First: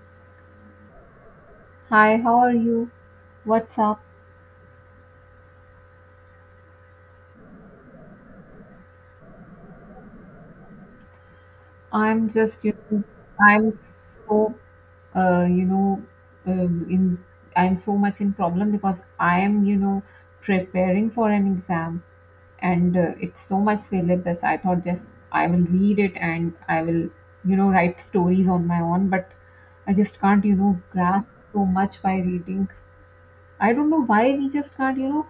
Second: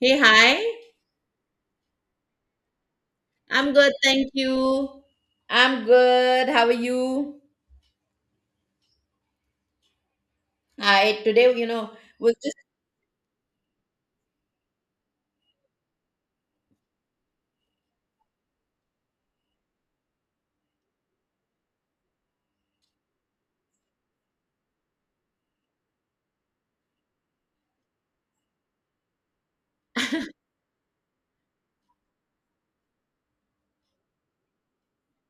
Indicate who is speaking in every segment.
Speaker 1: Hey, hi.
Speaker 2: Hi, how are you?
Speaker 1: I'm
Speaker 2: What's
Speaker 1: good,
Speaker 2: up?
Speaker 1: thank you. I'm good. How are you? I today,
Speaker 2: I'm
Speaker 1: was just.
Speaker 2: just, I'm so, uh, you know, in I'm so much in problem because I am, preparing for an exam, and it's so much syllabus. I thought just I will read it and I will, write stories on my own, but I just can't, grasp so much by reading. I don't know why we just can't,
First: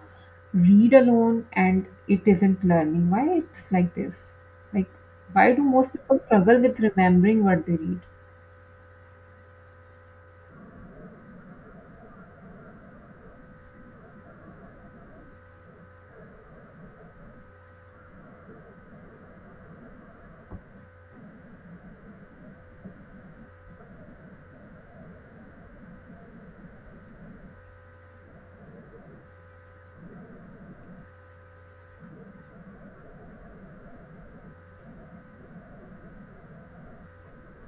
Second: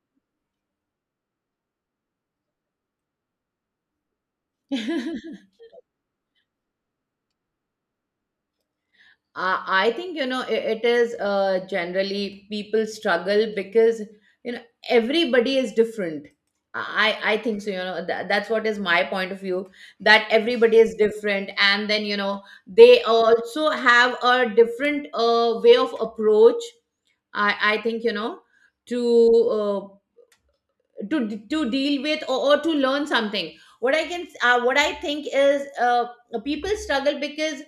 Speaker 2: read alone and it isn't learning. Why it's like this? Like, why do most people struggle with remembering what they read?
Speaker 1: I think, it is generally people struggle because, you know, everybody is different. I think so, that's what is my point of view that everybody is different. And then, they also have a different way of approach. I think, to uh, to deal with, or to learn something. What I think is, people struggle because,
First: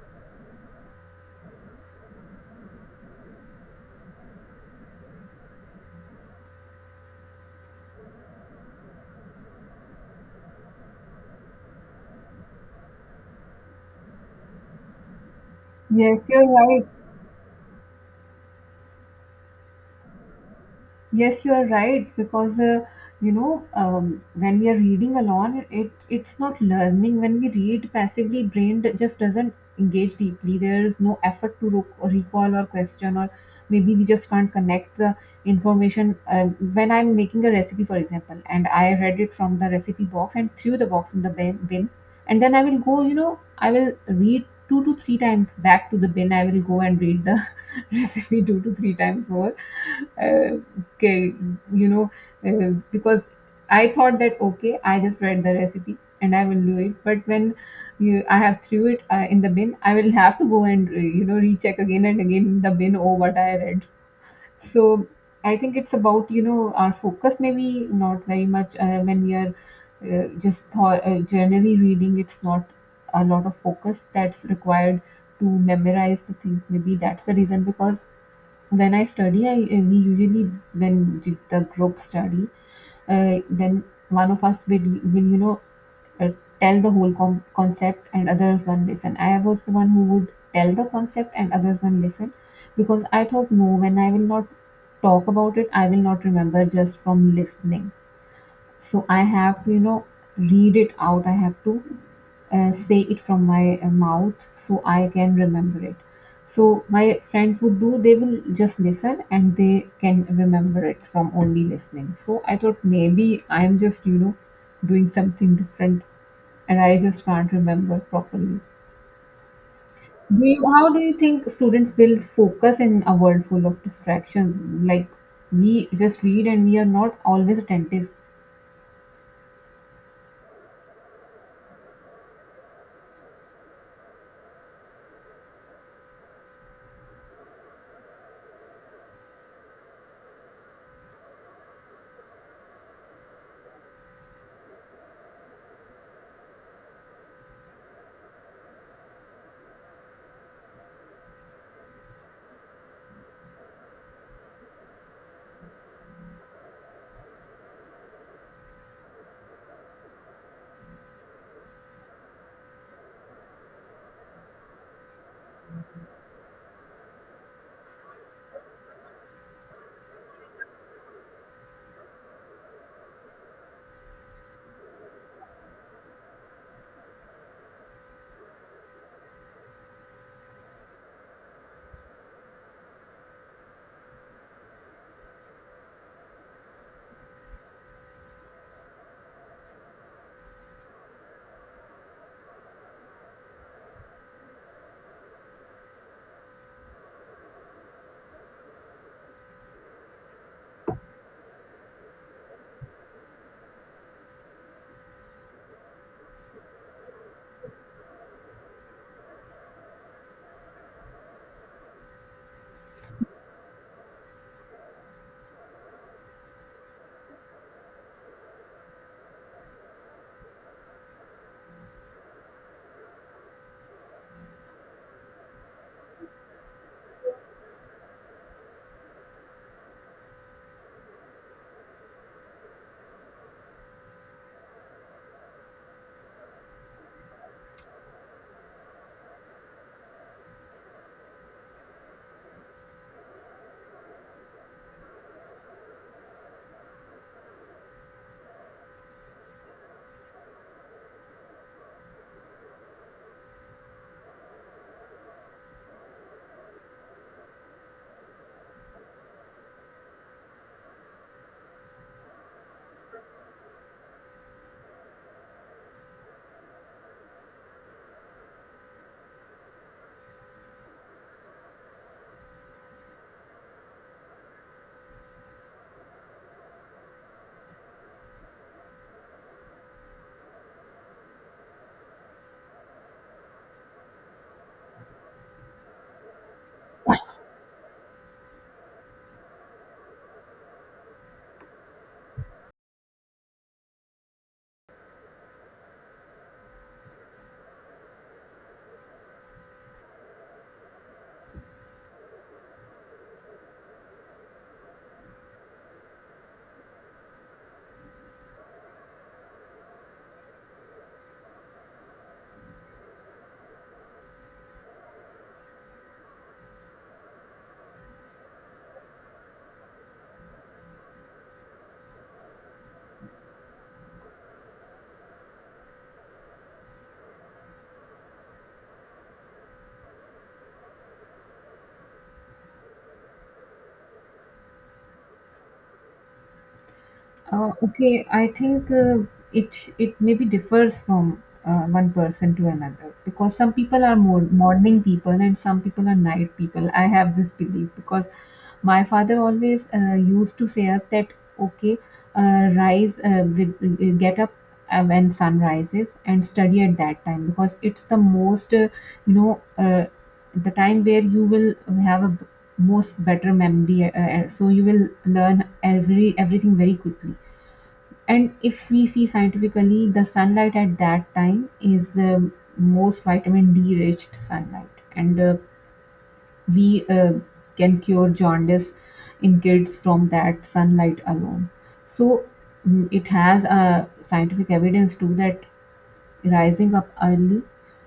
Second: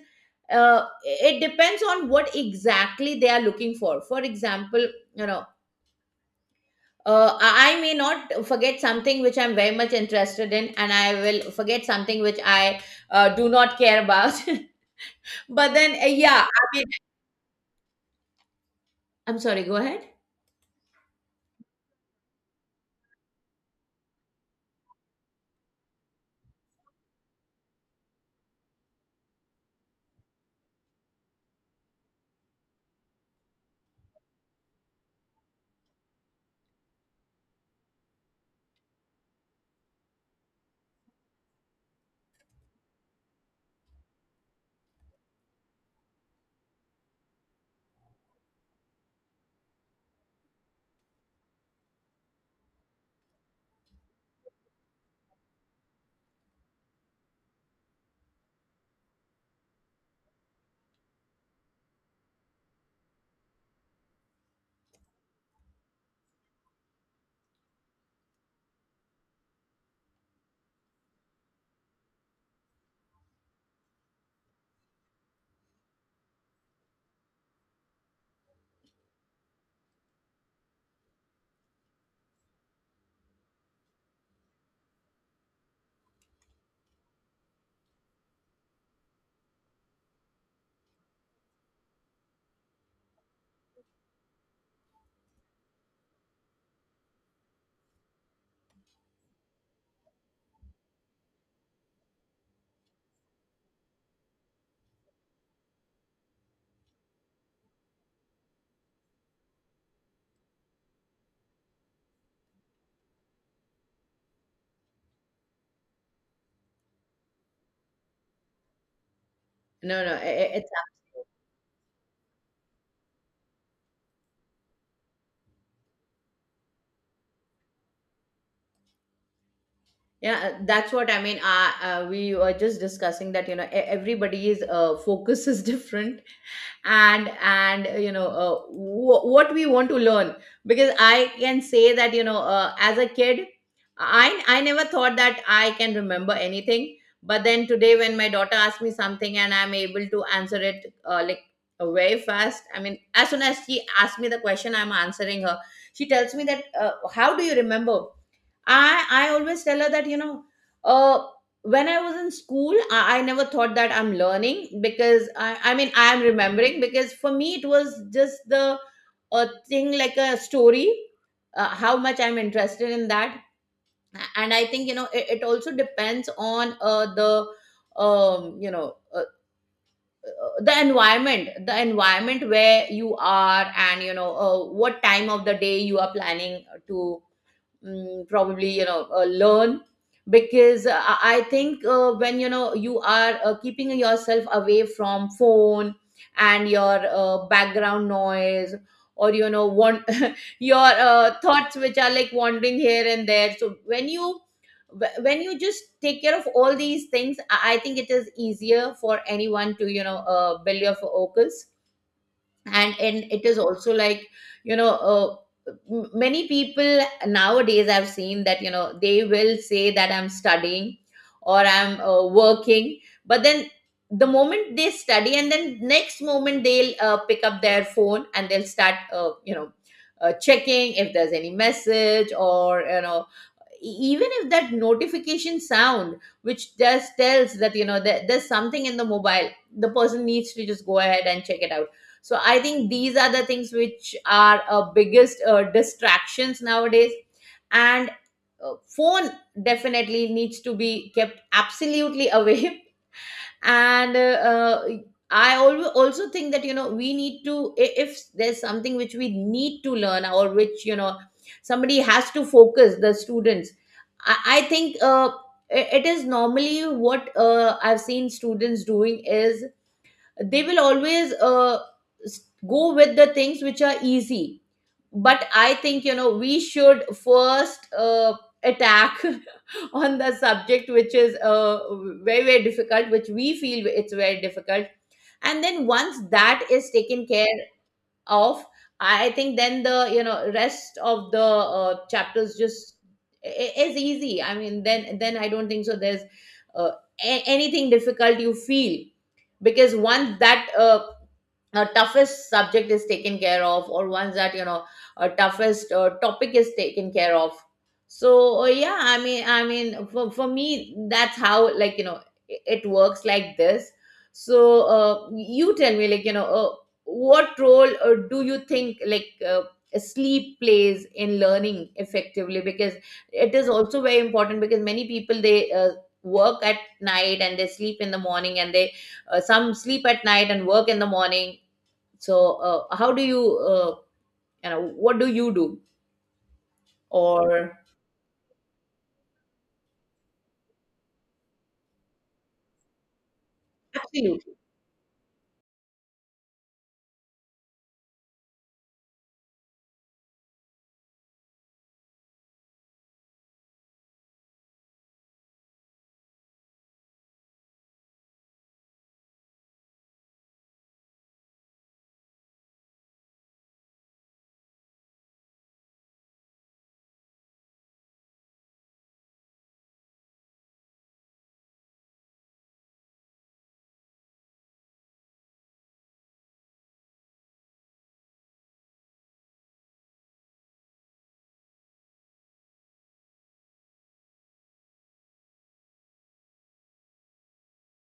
Speaker 1: it depends on what exactly they are looking for. For example, you know I may not forget something which I'm very much interested in, and I will forget something which I do not care about. But then,
Speaker 2: Yes, you're
Speaker 1: yeah, I
Speaker 2: right.
Speaker 1: mean, I'm sorry, go ahead.
Speaker 2: Yes, you are right because when we are reading alone, it's not learning. When we read passively, just doesn't engage deeply. There is no effort to recall or question, or maybe we just can't connect the information. When I'm making a recipe, for example, and I read it from the recipe box and threw the box in the bin, and then I will go. You know, I will read two to three times back to the bin. I will go and read the recipe two to three times more. Uh, okay, you know, because I thought that okay, I just read the recipe and I will do it. But when you, I have threw it in the bin, I will have to go and recheck again and again in the bin, oh what I read. So I think it's about, you know, our focus maybe not very much when we are generally reading. It's not a lot of focus that's required to memorize the thing. Maybe that's the reason because when I study, I we usually when did the group study, then one of us will will you know uh, tell the whole concept and others one listen. I was the one who would tell the concept and others one listen because I thought no, when I will not talk about it, I will not remember just from listening. So I have to, you know, read it out. I have to say it from my mouth so I can remember it. So my friends would do, they will just listen and they can remember it from only listening. So I thought maybe I'm just, doing something different and I just can't remember properly.
Speaker 1: No, no,
Speaker 2: Do you,
Speaker 1: it's.
Speaker 2: how do you think students build focus in a world full of distractions? Like, we just read and we are not always attentive.
Speaker 1: Yeah, that's what I mean. We were just discussing that, everybody's focus is different, and what we want to learn. Because I can say that, as a kid, I never thought that I can remember anything. But then today, when my daughter asks me something and I'm able to answer it, like, very fast. I mean, as soon as she asks me the question, I'm answering her. She tells me that, how do you remember? I always tell her that, uh, when I was in school, I never thought that I'm learning because, I mean, I'm remembering, because for me it was just the a thing like a story, how much I'm interested in that, and I think, it also depends on, the, um you know uh, the environment where you are, and, what time of the day you are planning to, probably, learn. Because, I think, when, you are, keeping yourself away from phone, and your background noise, or, want your thoughts which are, like, wandering here and there. So when you, when you just take care of all these things, I think it is easier for anyone to, build your focus. And it is also like, you know uh, many people nowadays, I've seen that, they will say that I'm studying or I'm, working, but then the moment they study, and then next moment they'll, pick up their phone and they'll start, checking if there's any message, or, e, even if that notification sound which just tells that, that there's something in the mobile, the person needs to just go ahead and check it out. So I think these are the things which are, biggest, distractions nowadays. And, phone definitely needs to be kept absolutely away. And, uh, also think that, we need to, if there's something which we need to learn, or which, somebody has to focus, the students, I think, it is normally what, I've seen students doing, is they will always, s- go with the things which are easy. But I think, we should first, attack on the subject which is, very very difficult, which we feel it's very difficult. And then once that is taken care of, I think then the, rest of the, chapters, just, is easy. I mean, then, I don't think so there's, uh, anything difficult, you feel, because once that, toughest subject is taken care of, or ones that, toughest, topic is taken care of. So, yeah, I mean, for me, that's how, like, it works, like this. So, you tell me, like, what role, do you think, like, sleep plays in learning effectively, because it is also very important, because many people, they, work at night and they sleep in the morning, and they, some sleep at night and work in the morning. So, how do you, what do you do? Or...
Speaker 2: Okay, I think it maybe differs from one person to another because some people are more
Speaker 1: Absolutely.
Speaker 2: morning people and some people are night people. I have this belief because my father always used to say us that okay, rise with get up when sun rises and study at that time because it's the most you know uh, the time where you will have a b- most better memory, so you will learn everything very quickly. And if we see scientifically, the sunlight at that time is most vitamin D rich sunlight, and we can cure jaundice in kids from that sunlight alone. So, it has a scientific evidence too that rising up early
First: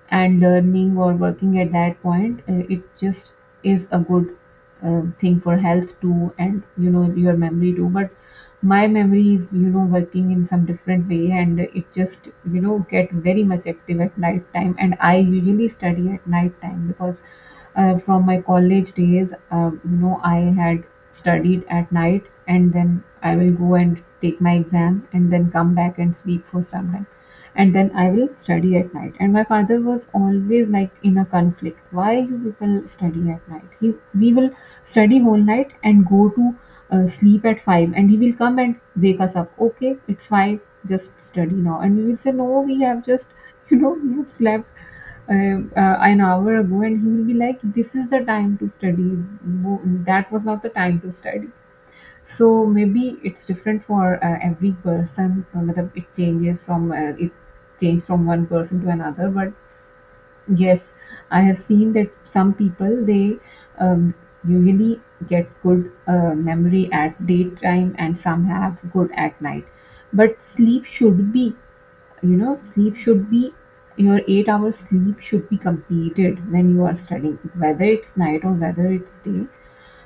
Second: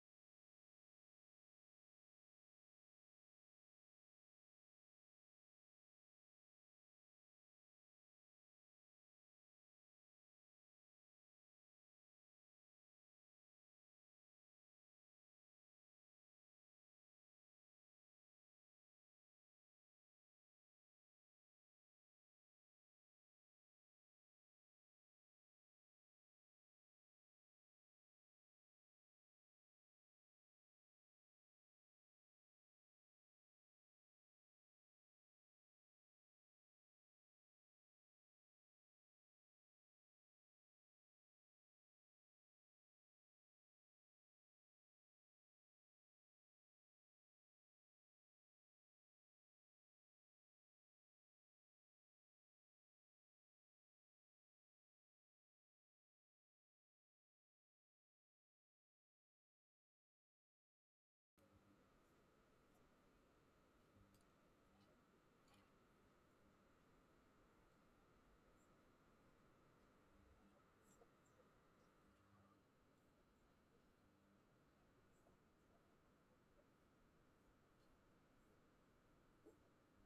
Speaker 2: and learning or working at that point, it just is a good thing for health too and, you know, your memory too. But my memory is, you know, working in some different way and it just, you know, get very much active at night time. And I usually study at night time because from my college days, you know, I had studied at night and then I will go and take my exam and then come back and sleep for some time and then I will study at night. And my father was always like in a conflict. Why you people study at night? He we will study whole night and go to sleep at 5, and he will come and wake us up. Okay, it's 5. Just study now, and we will say no. We have just, you know, we have slept. An hour ago, and he will be like, "This is the time to study. No, that was not the time to study." So maybe it's different for every person, whether it changes from it change from one person to another. But yes, I have seen that some people they um, usually get good memory at daytime, and some have good at night. But sleep should be, you know, sleep should be, your 8 hours sleep should be completed when you are studying, whether it's night or whether it's day.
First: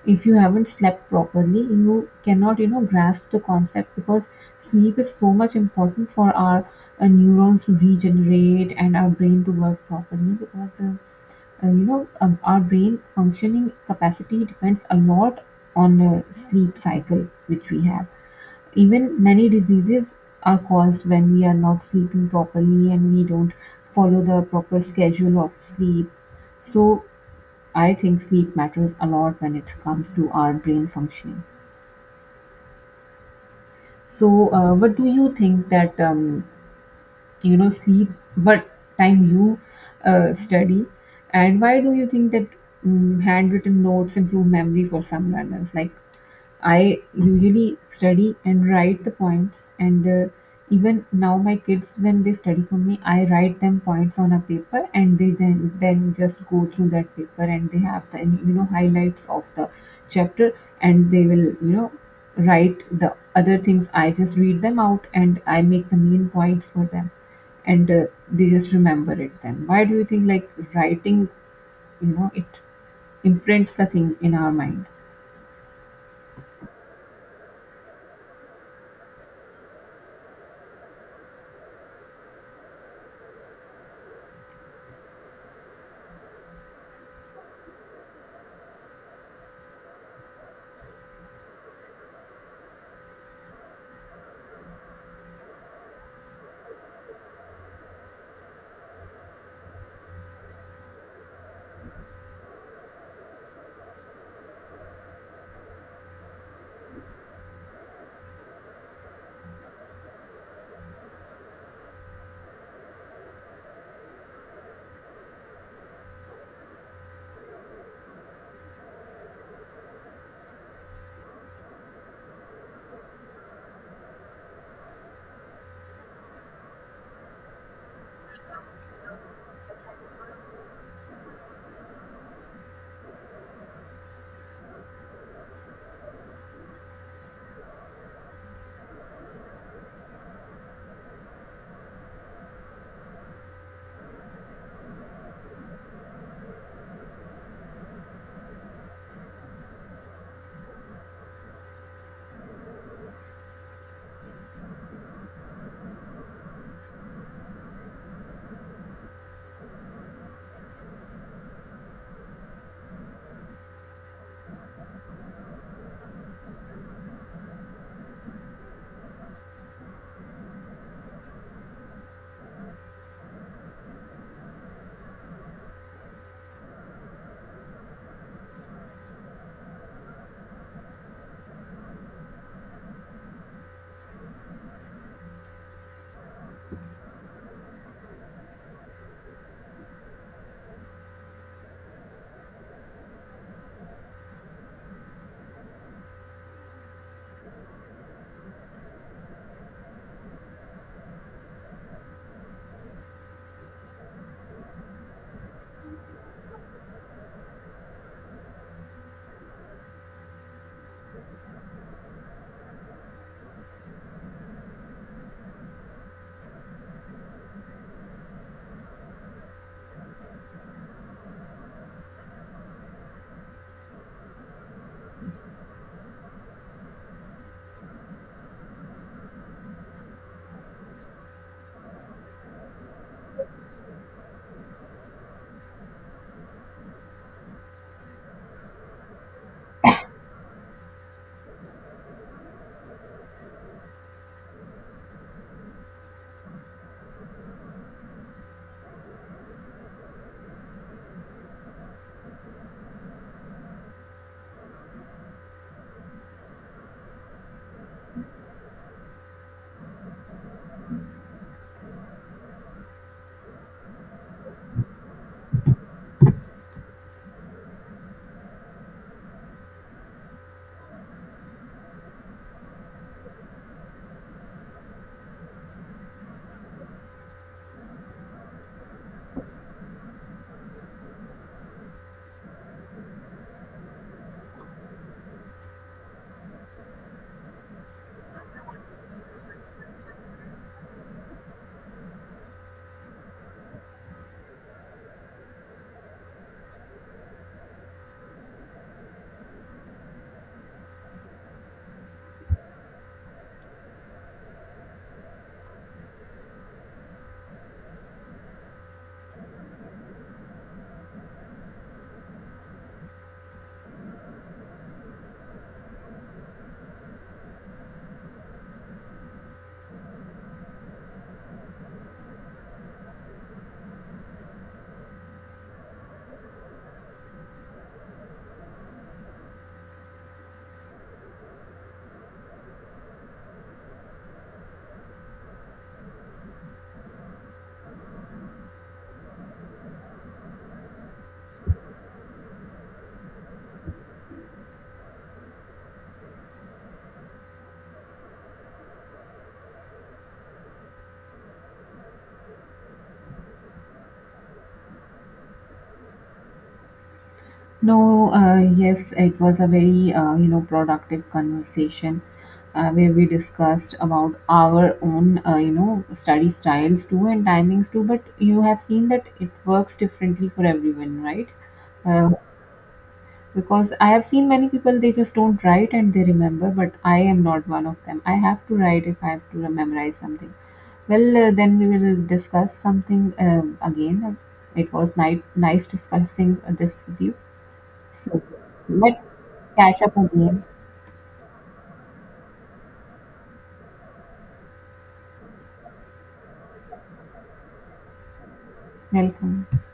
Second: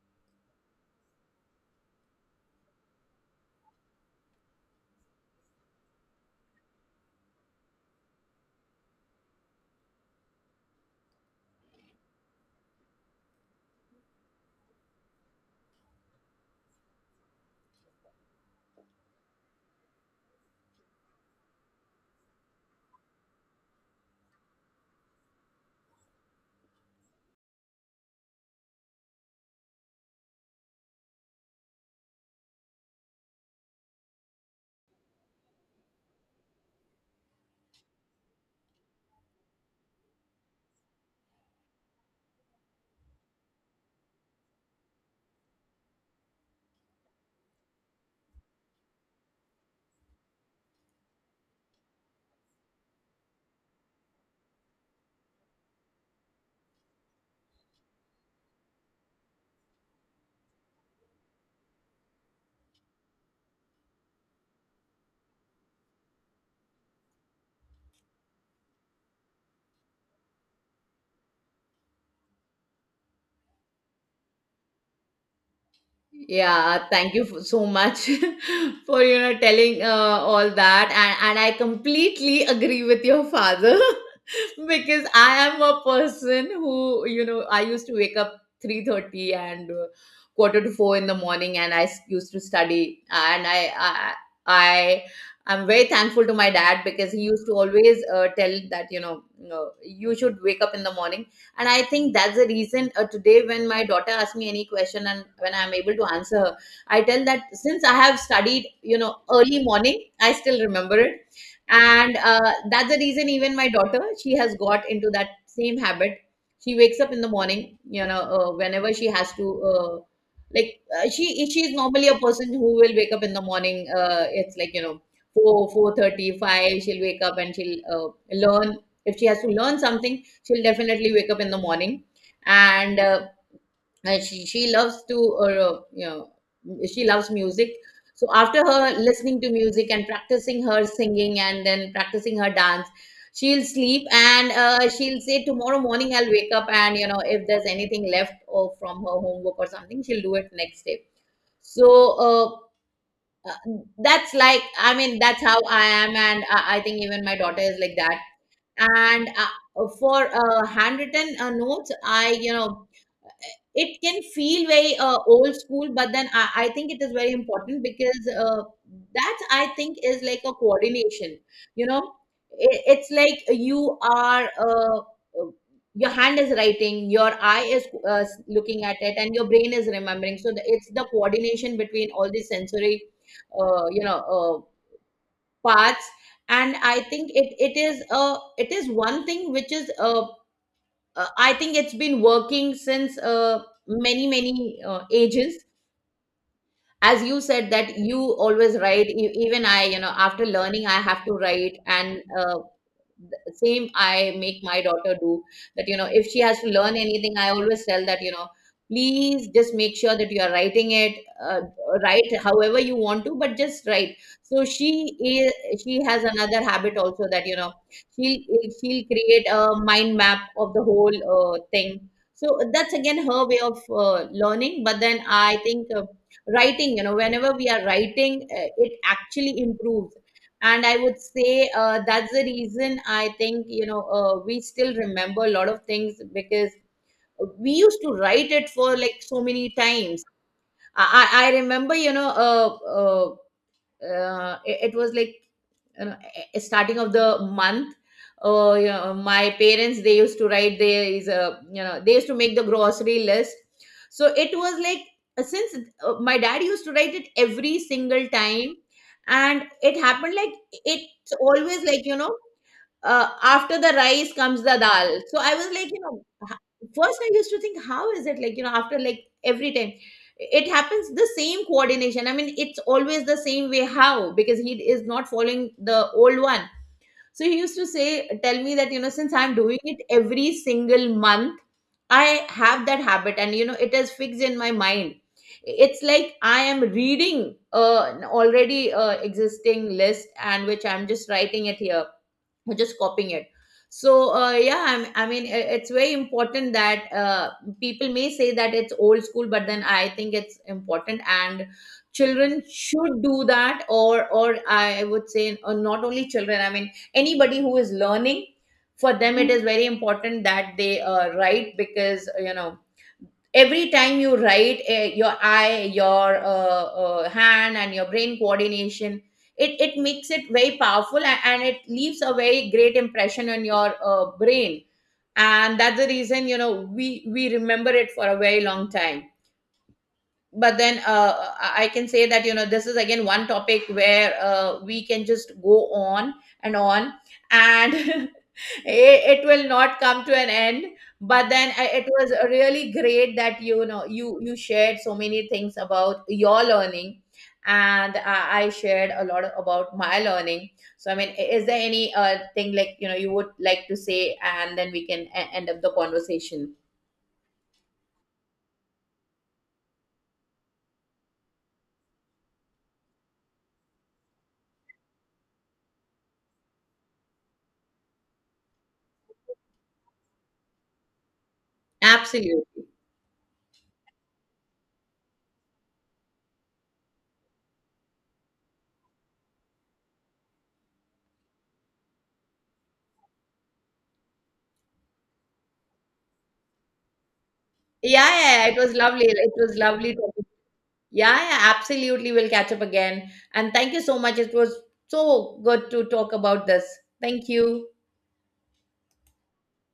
Speaker 2: If you haven't slept properly, you cannot, you know, grasp the concept because sleep is so much important for our neurons to regenerate and our brain to work properly because, you know, our brain functioning capacity depends a lot on sleep cycle which we have. Even many diseases are caused when we are not sleeping properly and we don't follow the proper schedule of sleep. So I think sleep matters a lot when it comes to our brain functioning. So, what do you think that, you know, sleep but time you study and why do you think that, handwritten notes improve memory for some learners? Like, I usually study and write the points, and even now my kids, when they study for me, I write them points on a paper, and they then just go through that paper, and they have the, you know, highlights of the chapter, and they will, you know, write the other things. I just read them out and I make the main points for them, and they just remember it. Then why do you think like writing, you know, it imprints the thing in our mind?
Speaker 1: Yeah. Thank you for, so much, for, telling, all that, and I completely agree with your father. Because I am a person who, I used to wake up 3:30 and, quarter to 4 in the morning, and I, used to study, and I I I'm very thankful to my dad, because he used to always, tell that, uh, you should wake up in the morning. And I think that's the reason, today when my daughter asks me any question and when I'm able to answer her, I tell that since I have studied, early morning, I still remember it. And, that's the reason, even my daughter, she has got into that same habit. She wakes up in the morning, whenever she has to, like, she is normally a person who will wake up in the morning, it's like, 4 4:35. She'll wake up and she'll, learn. If she has to learn something, she'll definitely wake up in the morning. And uh, and she loves to you know she loves music. So after her listening to music and practicing her singing and then practicing her dance, she'll sleep, and, she'll say, tomorrow morning I'll wake up, and, if there's anything left, or from her homework or something, she'll do it next day. So, uh, uh, that's like, I mean, that's how I am, and I think even my daughter is like that. And, for, handwritten, notes, I, it can feel very, old school, but then I think it is very important, because, that, I think, is like a coordination. You know, it's like, you are, uh, your hand is writing, your eye is, looking at it, and your brain is remembering. So it's the coordination between all these sensory, uh, you know, parts. And I think it is one thing which is, I think, it's been working since, many many, ages. As you said that you always write, even I, you know, after learning, I have to write, and, same I make my daughter do, that, if she has to learn anything, I always tell that, please just make sure that you are writing it. uh, Write however you want to, but just write. So she has another habit also, that, she'll she'll create a mind map of the whole, thing. So that's again her way of, learning. But then I think, writing, whenever we are writing, it actually improves. And I would say, that's the reason, I think, we still remember a lot of things, because we used to write it for, like, so many times. I remember, it was like, you know, starting of the month, my parents, they used to write, there is a, you know, they used to make the grocery list. So it was like, since, my dad used to write it every single time, and it happened like, it's always like, after the rice comes the dal. So I was like, you know, first I used to think, how is it like, you know, after, like, every time it happens the same coordination. I mean, it's always the same way. How? Because he is not following the old one. So he used to say, tell me that, you know, since I'm doing it every single month, I have that habit, and, you know, it is fixed in my mind. It's like I am reading, an already, existing list, and which I'm just writing it here, we just copying it. So, yeah, I mean, it's very important that, people may say that it's old school, but then I think it's important, and children should do that, or I would say, not only children, I mean, anybody who is learning, for them it is very important that they, write, because, every time you write, your eye, your, hand, and your brain coordination, it makes it very powerful, and it leaves a very great impression on your, brain. And that's the reason, we remember it for a very long time. But then, I can say that, this is again one topic where, we can just go on and on, and it will not come to an end. But then, it was really great that, you shared so many things about your learning, and I shared a lot about my learning. So, I mean, is there any, thing, like, you would like to say, and then we can, end up the conversation?
Speaker 2: No, yes, it was a very, you know, productive conversation, where we discussed about our own, you know, study styles too and timings too, but you have seen that it works differently for everyone, right? uh,
Speaker 1: Absolutely.
Speaker 2: Because I have seen many people, they just don't write and they remember, but I am not one of them. I have to write if I have to memorize something. Well, then we will discuss something, again. It was nice discussing this with you.
Speaker 1: Yeah,
Speaker 2: So
Speaker 1: yeah, it was lovely,
Speaker 2: let's
Speaker 1: it was
Speaker 2: catch
Speaker 1: lovely
Speaker 2: up
Speaker 1: talking.
Speaker 2: again.
Speaker 1: Yeah, yeah, absolutely, we'll catch up again. And thank you so much, it was so good to talk about this. Thank you.
Speaker 2: Welcome.